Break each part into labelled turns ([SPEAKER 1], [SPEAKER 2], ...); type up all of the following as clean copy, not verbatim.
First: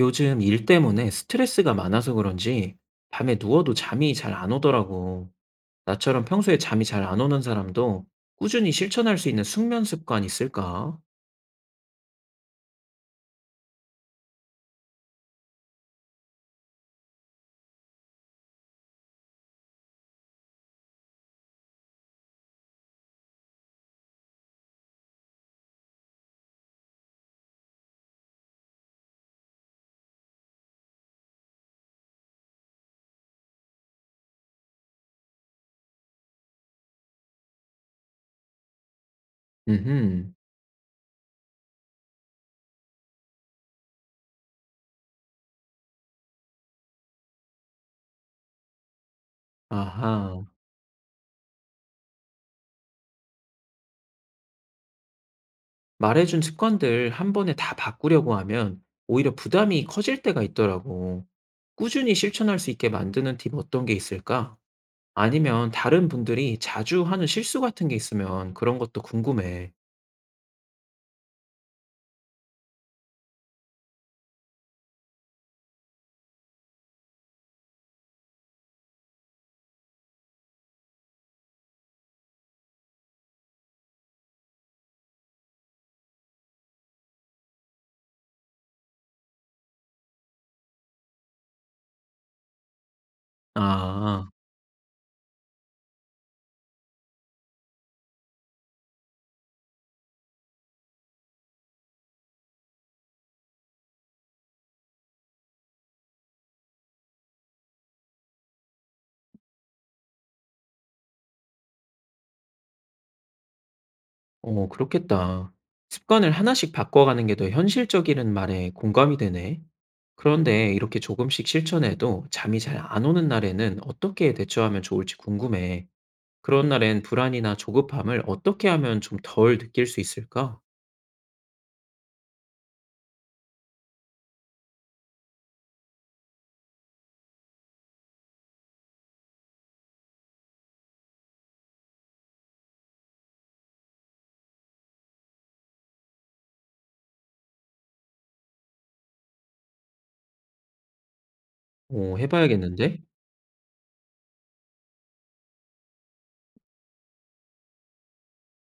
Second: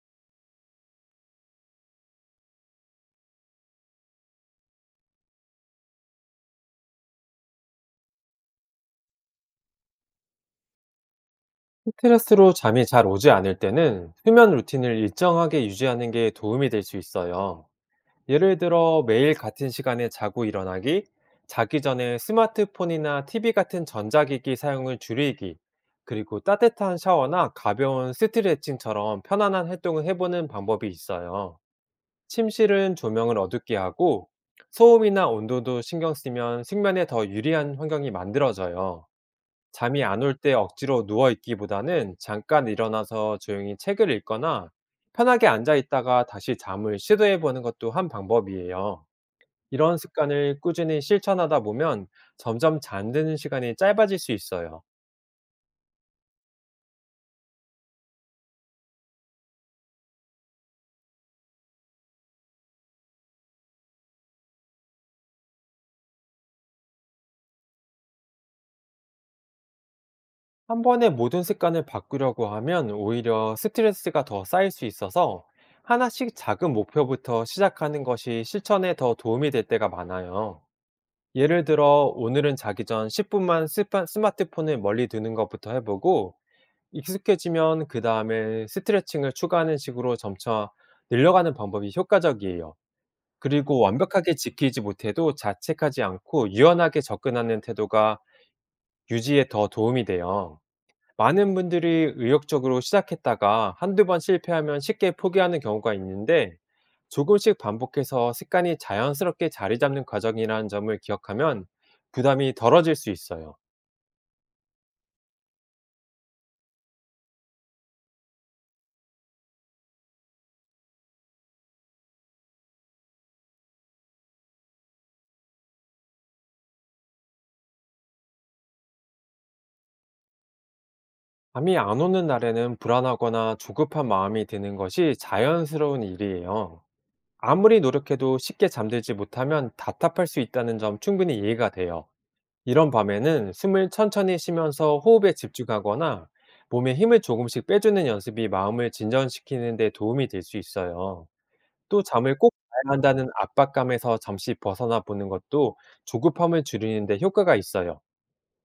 [SPEAKER 1] 요즘 일 때문에 스트레스가 많아서 그런지 밤에 누워도 잠이 잘 안 오더라고. 나처럼 평소에 잠이 잘 안 오는 사람도 꾸준히 실천할 수 있는 숙면 습관 있을까?
[SPEAKER 2] 스트레스로 잠이 잘 오지 않을 때는 수면 루틴을 일정하게 유지하는 게 도움이 될 수 있어요. 예를 들어 매일 같은 시간에 자고 일어나기, 자기 전에 스마트폰이나 TV 같은 전자기기 사용을 줄이기, 그리고 따뜻한 샤워나 가벼운 스트레칭처럼 편안한 활동을 해보는 방법이 있어요. 침실은 조명을 어둡게 하고 소음이나 온도도 신경 쓰면 숙면에 더 유리한 환경이 만들어져요. 잠이 안
[SPEAKER 1] 음흠.
[SPEAKER 2] 올 때 억지로 누워 있기보다는 잠깐 일어나서 조용히 책을 읽거나 편하게 앉아 있다가 다시 잠을 시도해 보는 것도 한 방법이에요. 이런
[SPEAKER 1] 아하.
[SPEAKER 2] 습관을 꾸준히 실천하다 보면 점점 잠드는 시간이 짧아질 수 있어요.
[SPEAKER 1] 말해준 습관들 한 번에 다 바꾸려고 하면 오히려 부담이 커질 때가 있더라고. 꾸준히 실천할 수 있게 만드는 팁 어떤 게 있을까? 아니면 다른 분들이 자주 하는 실수 같은 게 있으면 그런 것도 궁금해.
[SPEAKER 2] 한 번에 모든 습관을 바꾸려고 하면 오히려 스트레스가 더 쌓일 수 있어서 하나씩 작은 목표부터 시작하는 것이 실천에 더 도움이 될 때가 많아요. 예를 들어 오늘은 자기 전 10분만 스 스마트폰을 멀리 두는 것부터 해보고 익숙해지면 그 다음에 스트레칭을 추가하는 식으로 점차 늘려가는 방법이 효과적이에요. 그리고
[SPEAKER 1] 아.
[SPEAKER 2] 완벽하게 지키지 못해도 자책하지 않고 유연하게 접근하는 태도가 유지에 더 도움이 돼요. 많은 분들이 의욕적으로 시작했다가 한두 번 실패하면 쉽게 포기하는 경우가 있는데 조금씩 반복해서 습관이 자연스럽게 자리 잡는 과정이라는 점을 기억하면 부담이 덜어질 수 있어요.
[SPEAKER 1] 어, 그렇겠다. 습관을 하나씩 바꿔가는 게 더 현실적이라는 말에 공감이 되네. 그런데 이렇게 조금씩 실천해도 잠이 잘 안 오는 날에는 어떻게 대처하면 좋을지 궁금해. 그런 날엔 불안이나 조급함을 어떻게 하면 좀 덜 느낄 수 있을까?
[SPEAKER 2] 잠이 안 오는 날에는 불안하거나 조급한 마음이 드는 것이 자연스러운 일이에요. 아무리 노력해도 쉽게 잠들지 못하면 답답할 수 있다는 점 충분히 이해가 돼요. 이런 밤에는 숨을 천천히 쉬면서 호흡에 집중하거나 몸에 힘을 조금씩 빼주는 연습이 마음을 진전시키는 데 도움이 될 수 있어요. 또
[SPEAKER 1] 오
[SPEAKER 2] 잠을 꼭 자야
[SPEAKER 1] 해봐야겠는데?
[SPEAKER 2] 한다는 압박감에서 잠시 벗어나 보는 것도 조급함을 줄이는 데 효과가 있어요.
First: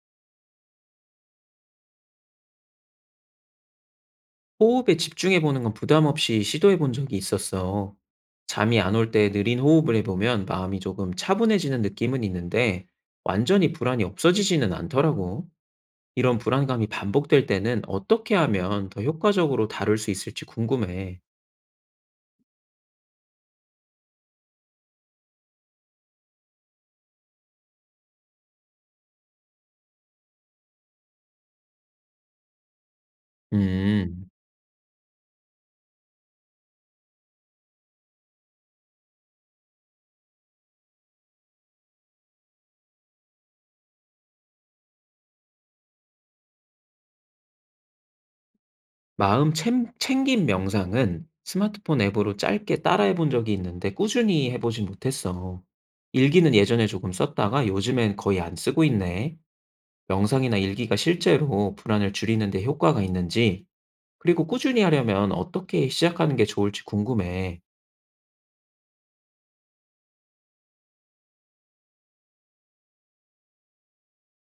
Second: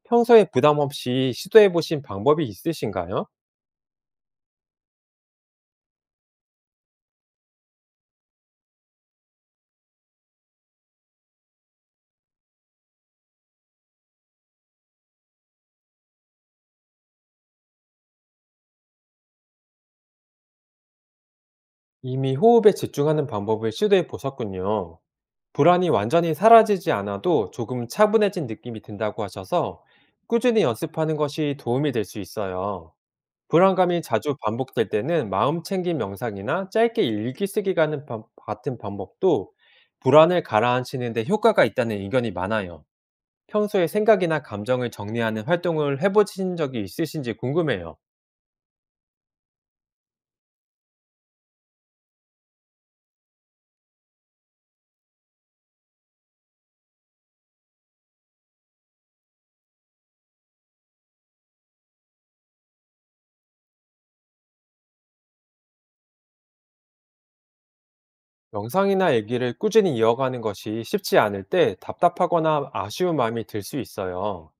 [SPEAKER 2] 평소에 부담 없이 시도해 보신 방법이 있으신가요?
[SPEAKER 1] 호흡에 집중해보는 건 부담 없이 시도해본 적이 있었어. 잠이 안 올 때 느린 호흡을 해보면 마음이 조금 차분해지는 느낌은 있는데 완전히 불안이 없어지지는 않더라고. 이런 불안감이 반복될 때는 어떻게 하면 더 효과적으로 다룰 수 있을지 궁금해.
[SPEAKER 2] 이미 호흡에 집중하는 방법을 시도해 보셨군요. 불안이 완전히 사라지지 않아도 조금 차분해진 느낌이 든다고 하셔서 꾸준히 연습하는 것이 도움이 될 수 있어요. 불안감이
[SPEAKER 1] 음,
[SPEAKER 2] 자주 반복될 때는 마음 챙김 명상이나 짧게 일기 쓰기 같은 방법도 불안을 가라앉히는 데 효과가 있다는 의견이 많아요. 평소에 생각이나 감정을 정리하는 활동을 해보신 적이 있으신지 궁금해요.
[SPEAKER 1] 마음 챙김 명상은 스마트폰 앱으로 짧게 따라해 본 적이 있는데 꾸준히 해보진 못했어. 일기는 예전에 조금 썼다가 요즘엔 거의 안 쓰고 있네. 명상이나 일기가 실제로 불안을 줄이는 데 효과가 있는지, 그리고 꾸준히 하려면 어떻게 시작하는 게 좋을지 궁금해.
[SPEAKER 2] 명상이나 얘기를 꾸준히 이어가는 것이 쉽지 않을 때 답답하거나 아쉬운 마음이 들 수 있어요.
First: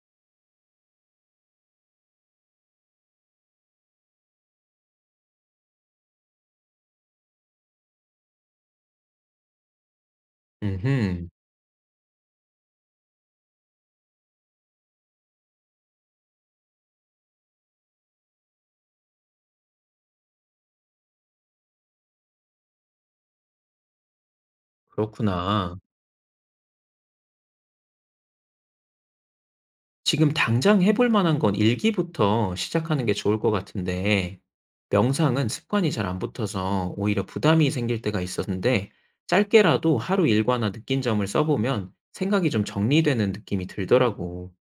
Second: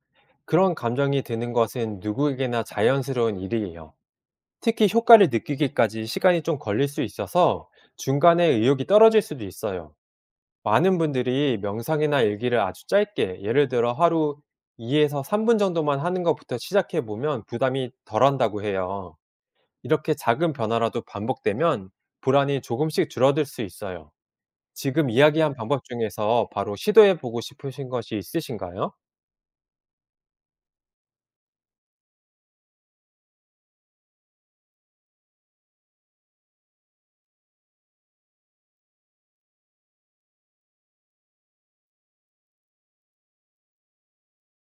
[SPEAKER 2] 그런 감정이 드는 것은 누구에게나 자연스러운 일이에요. 특히 효과를 느끼기까지 시간이 좀 걸릴 수 있어서 중간에 의욕이 떨어질 수도 있어요. 많은
[SPEAKER 1] 음흠,
[SPEAKER 2] 분들이 명상이나 일기를 아주 짧게, 예를 들어 하루 2에서 3분 정도만 하는 것부터 시작해 보면 부담이 덜한다고 해요. 이렇게 작은 변화라도 반복되면 불안이 조금씩 줄어들 수 있어요. 지금 이야기한
[SPEAKER 1] 그렇구나.
[SPEAKER 2] 방법 중에서 바로 시도해 보고 싶으신 것이 있으신가요?
[SPEAKER 1] 지금 당장 해볼 만한 건 일기부터 시작하는 게 좋을 것 같은데 명상은 습관이 잘 안 붙어서 오히려 부담이 생길 때가 있었는데 짧게라도 하루 일과나 느낀 점을 써 보면 생각이 좀 정리되는 느낌이 들더라고.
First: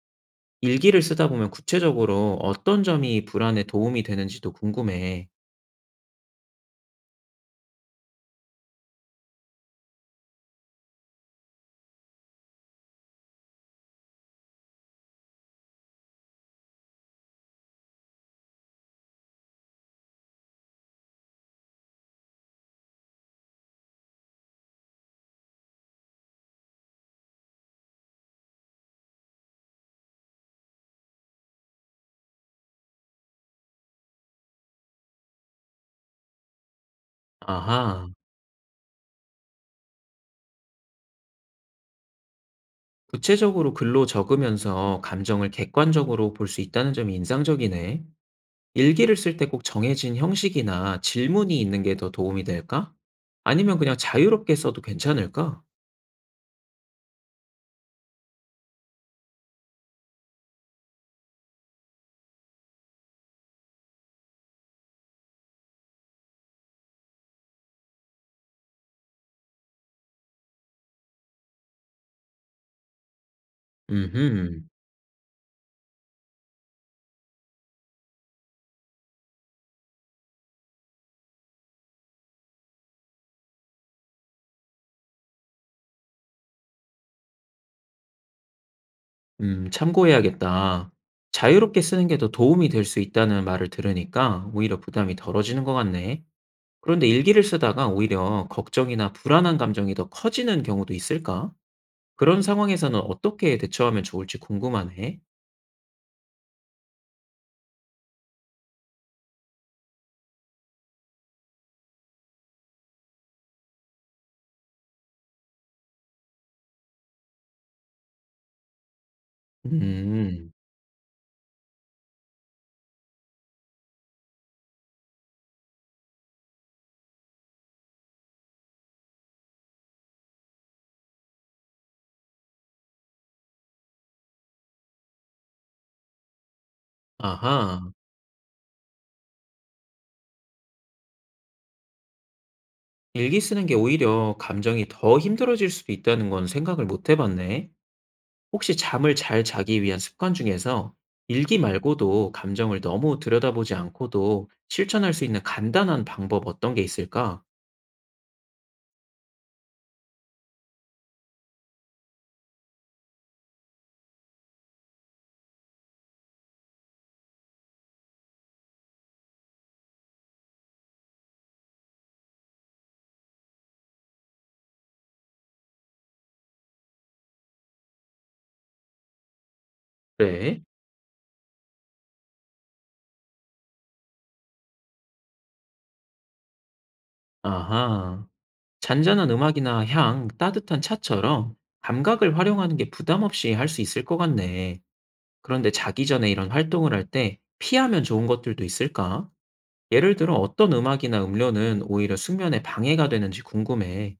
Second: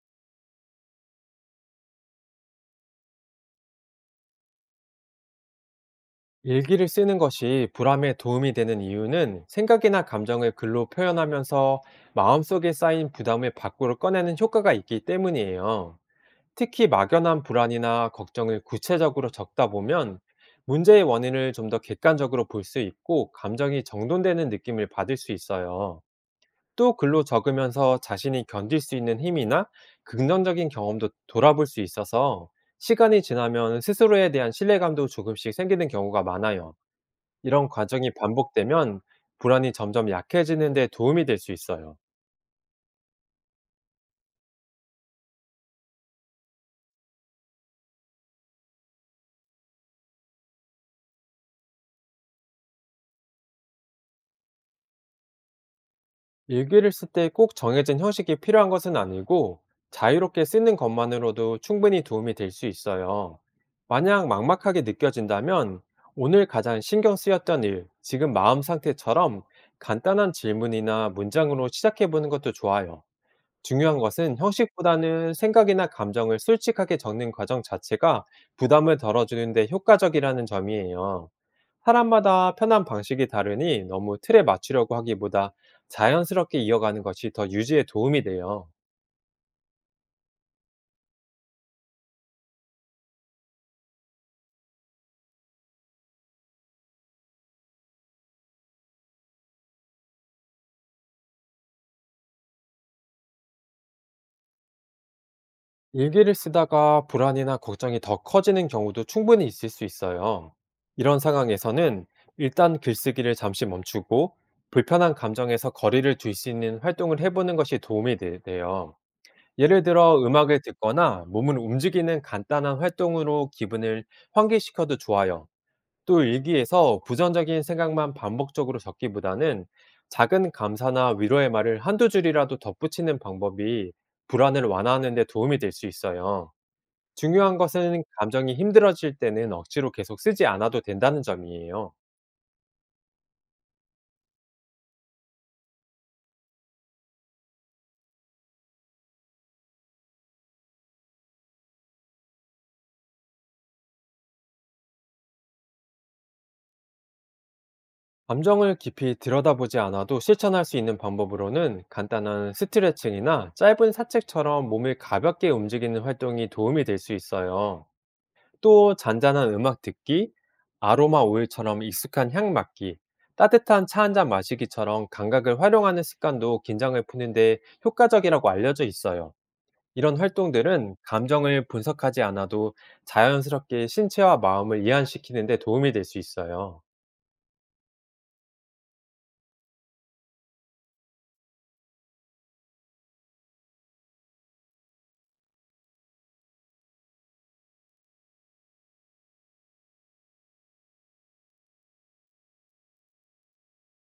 [SPEAKER 1] 일기를 쓰다 보면 구체적으로 어떤 점이 불안에 도움이 되는지도 궁금해.
[SPEAKER 2] 일기를 쓰는 것이 불안에 도움이 되는 이유는 생각이나 감정을 글로 표현하면서 마음속에 쌓인 부담을 밖으로 꺼내는 효과가 있기 때문이에요. 특히 막연한 불안이나 걱정을 구체적으로 적다 보면 문제의 원인을 좀 더 객관적으로 볼 수 있고 감정이 정돈되는 느낌을 받을 수 있어요. 또 글로 적으면서 자신이 견딜 수 있는 힘이나 긍정적인 경험도 돌아볼 수 있어서 시간이 지나면 스스로에 대한 신뢰감도 조금씩 생기는 경우가 많아요. 이런 과정이
[SPEAKER 1] 아하.
[SPEAKER 2] 반복되면 불안이 점점 약해지는 데 도움이 될 수 있어요.
[SPEAKER 1] 구체적으로 글로 적으면서 감정을 객관적으로 볼 수 있다는 점이 인상적이네. 일기를 쓸 때 꼭 정해진 형식이나 질문이 있는 게 더 도움이 될까? 아니면 그냥 자유롭게 써도 괜찮을까?
[SPEAKER 2] 일기를 쓸 때 꼭 정해진 형식이 필요한 것은 아니고 자유롭게 쓰는 것만으로도 충분히 도움이 될 수 있어요. 만약 막막하게 느껴진다면 오늘 가장 신경 쓰였던 일, 지금 마음 상태처럼 간단한 질문이나 문장으로 시작해 보는 것도 좋아요. 중요한 것은
[SPEAKER 1] 음흠.
[SPEAKER 2] 형식보다는 생각이나 감정을 솔직하게 적는 과정 자체가 부담을 덜어주는데 효과적이라는 점이에요. 사람마다 편한 방식이 다르니 너무 틀에 맞추려고 하기보다 자연스럽게 이어가는 것이 더 유지에 도움이 돼요.
[SPEAKER 1] 참고해야겠다. 자유롭게 쓰는 게 더 도움이 될 수 있다는 말을 들으니까 오히려 부담이 덜어지는 것 같네. 그런데 일기를 쓰다가 오히려 걱정이나 불안한 감정이 더 커지는 경우도 있을까? 그런 상황에서는 어떻게 대처하면 좋을지 궁금하네.
[SPEAKER 2] 일기를 쓰다가 불안이나 걱정이 더 커지는 경우도 충분히 있을 수 있어요. 이런 상황에서는 일단 글쓰기를 잠시 멈추고 불편한 감정에서 거리를 둘 수 있는 활동을 해보는 것이 돼요. 예를 들어
[SPEAKER 1] 음,
[SPEAKER 2] 음악을 듣거나 몸을 움직이는 간단한 활동으로 기분을 환기시켜도 좋아요. 또 일기에서 부정적인 생각만 반복적으로 적기보다는 작은 감사나 위로의 말을 한두 줄이라도 덧붙이는 방법이 불안을 완화하는 데 도움이 될 수 있어요. 중요한
[SPEAKER 1] 아하.
[SPEAKER 2] 것은 감정이 힘들어질 때는 억지로 계속 쓰지 않아도 된다는 점이에요.
[SPEAKER 1] 일기 쓰는 게 오히려 감정이 더 힘들어질 수도 있다는 건 생각을 못 해봤네. 혹시 잠을 잘 자기 위한 습관 중에서 일기 말고도 감정을 너무 들여다보지 않고도 실천할 수 있는 간단한 방법 어떤 게 있을까?
[SPEAKER 2] 감정을 깊이 들여다보지 않아도 실천할 수 있는 방법으로는 간단한 스트레칭이나 짧은 산책처럼 몸을 가볍게 움직이는 활동이 도움이 될 수 있어요. 또 잔잔한 음악 듣기, 아로마 오일처럼 익숙한 향 맡기, 따뜻한 차 한잔 마시기처럼 감각을 활용하는 습관도 긴장을 푸는 데 효과적이라고 알려져 있어요. 이런
[SPEAKER 1] 그래?
[SPEAKER 2] 활동들은 감정을 분석하지 않아도 자연스럽게 신체와 마음을 이완시키는 데 도움이 될 수 있어요.
[SPEAKER 1] 아하. 잔잔한 음악이나 향, 따뜻한 차처럼 감각을 활용하는 게 부담 없이 할 수 있을 것 같네. 그런데 자기 전에 이런 활동을 할 때 피하면 좋은 것들도 있을까? 예를 들어 어떤 음악이나 음료는 오히려 숙면에 방해가 되는지 궁금해.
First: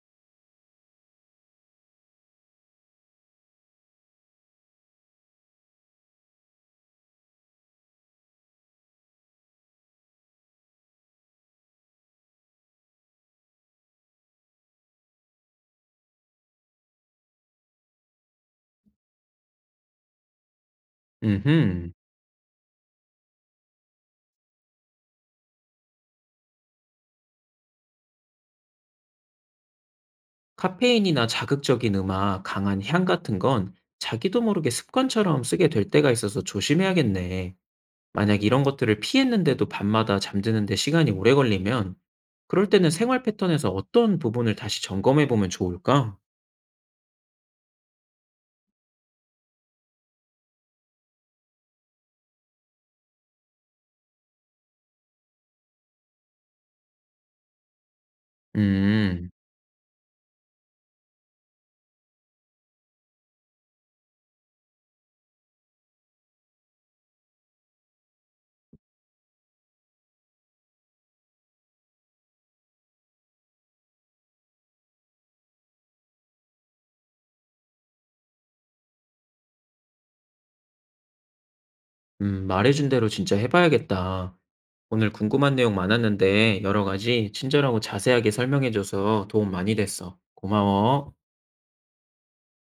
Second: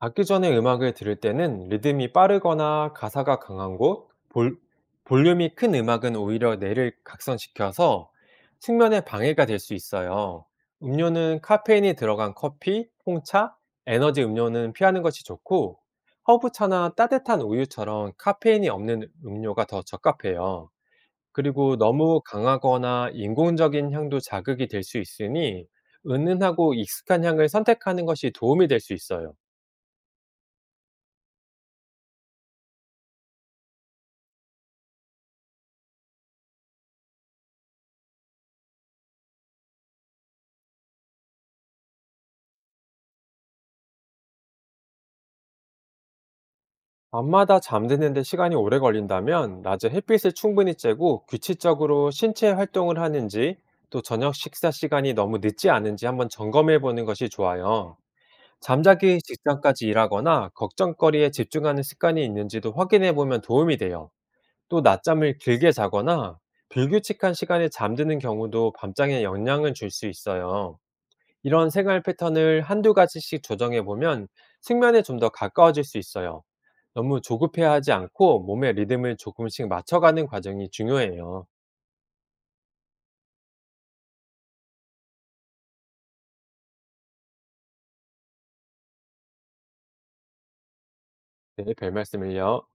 [SPEAKER 2] 자기 전에 음악을 들을 때는 리듬이 빠르거나 가사가 강한 곳, 볼륨이 큰 음악은 오히려 뇌를 각성시켜서 측면에 방해가 될 수 있어요. 음료는 카페인이 들어간 커피, 홍차, 에너지 음료는 피하는 것이 좋고, 허브차나 따뜻한 우유처럼 카페인이 없는 음료가 더 적합해요. 그리고
[SPEAKER 1] 음흠.
[SPEAKER 2] 너무 강하거나 인공적인 향도 자극이 될 수 있으니, 은은하고 익숙한 향을 선택하는 것이 도움이 될 수 있어요.
[SPEAKER 1] 카페인이나 자극적인 음악, 강한 향 같은 건 자기도 모르게 습관처럼 쓰게 될 때가 있어서 조심해야겠네. 만약 이런 것들을 피했는데도 밤마다 잠드는데 시간이 오래 걸리면 그럴 때는 생활 패턴에서 어떤 부분을 다시 점검해 보면 좋을까?
[SPEAKER 2] 밤마다 잠드는데 시간이 오래 걸린다면 낮에 햇빛을 충분히 쬐고 규칙적으로 신체 활동을 하는지 또 저녁 식사 시간이 너무 늦지 않은지 한번 점검해 보는 것이 좋아요. 잠자기
[SPEAKER 1] 음.
[SPEAKER 2] 직전까지 일하거나 걱정거리에 집중하는 습관이 있는지도 확인해 보면 도움이 돼요. 또 낮잠을 길게 자거나 불규칙한 시간에 잠드는 경우도 밤장에 영향을 줄 수 있어요. 이런 생활 패턴을 한두 가지씩 조정해 보면 숙면에 좀 더 가까워질 수 있어요. 너무 조급해하지 않고 몸의 리듬을 조금씩 맞춰가는 과정이 중요해요.
[SPEAKER 1] 말해준 대로 진짜 해봐야겠다. 오늘 궁금한 내용 많았는데 여러 가지 친절하고 자세하게 설명해줘서 도움 많이 됐어. 고마워.
[SPEAKER 2] 네, 별 말씀을요.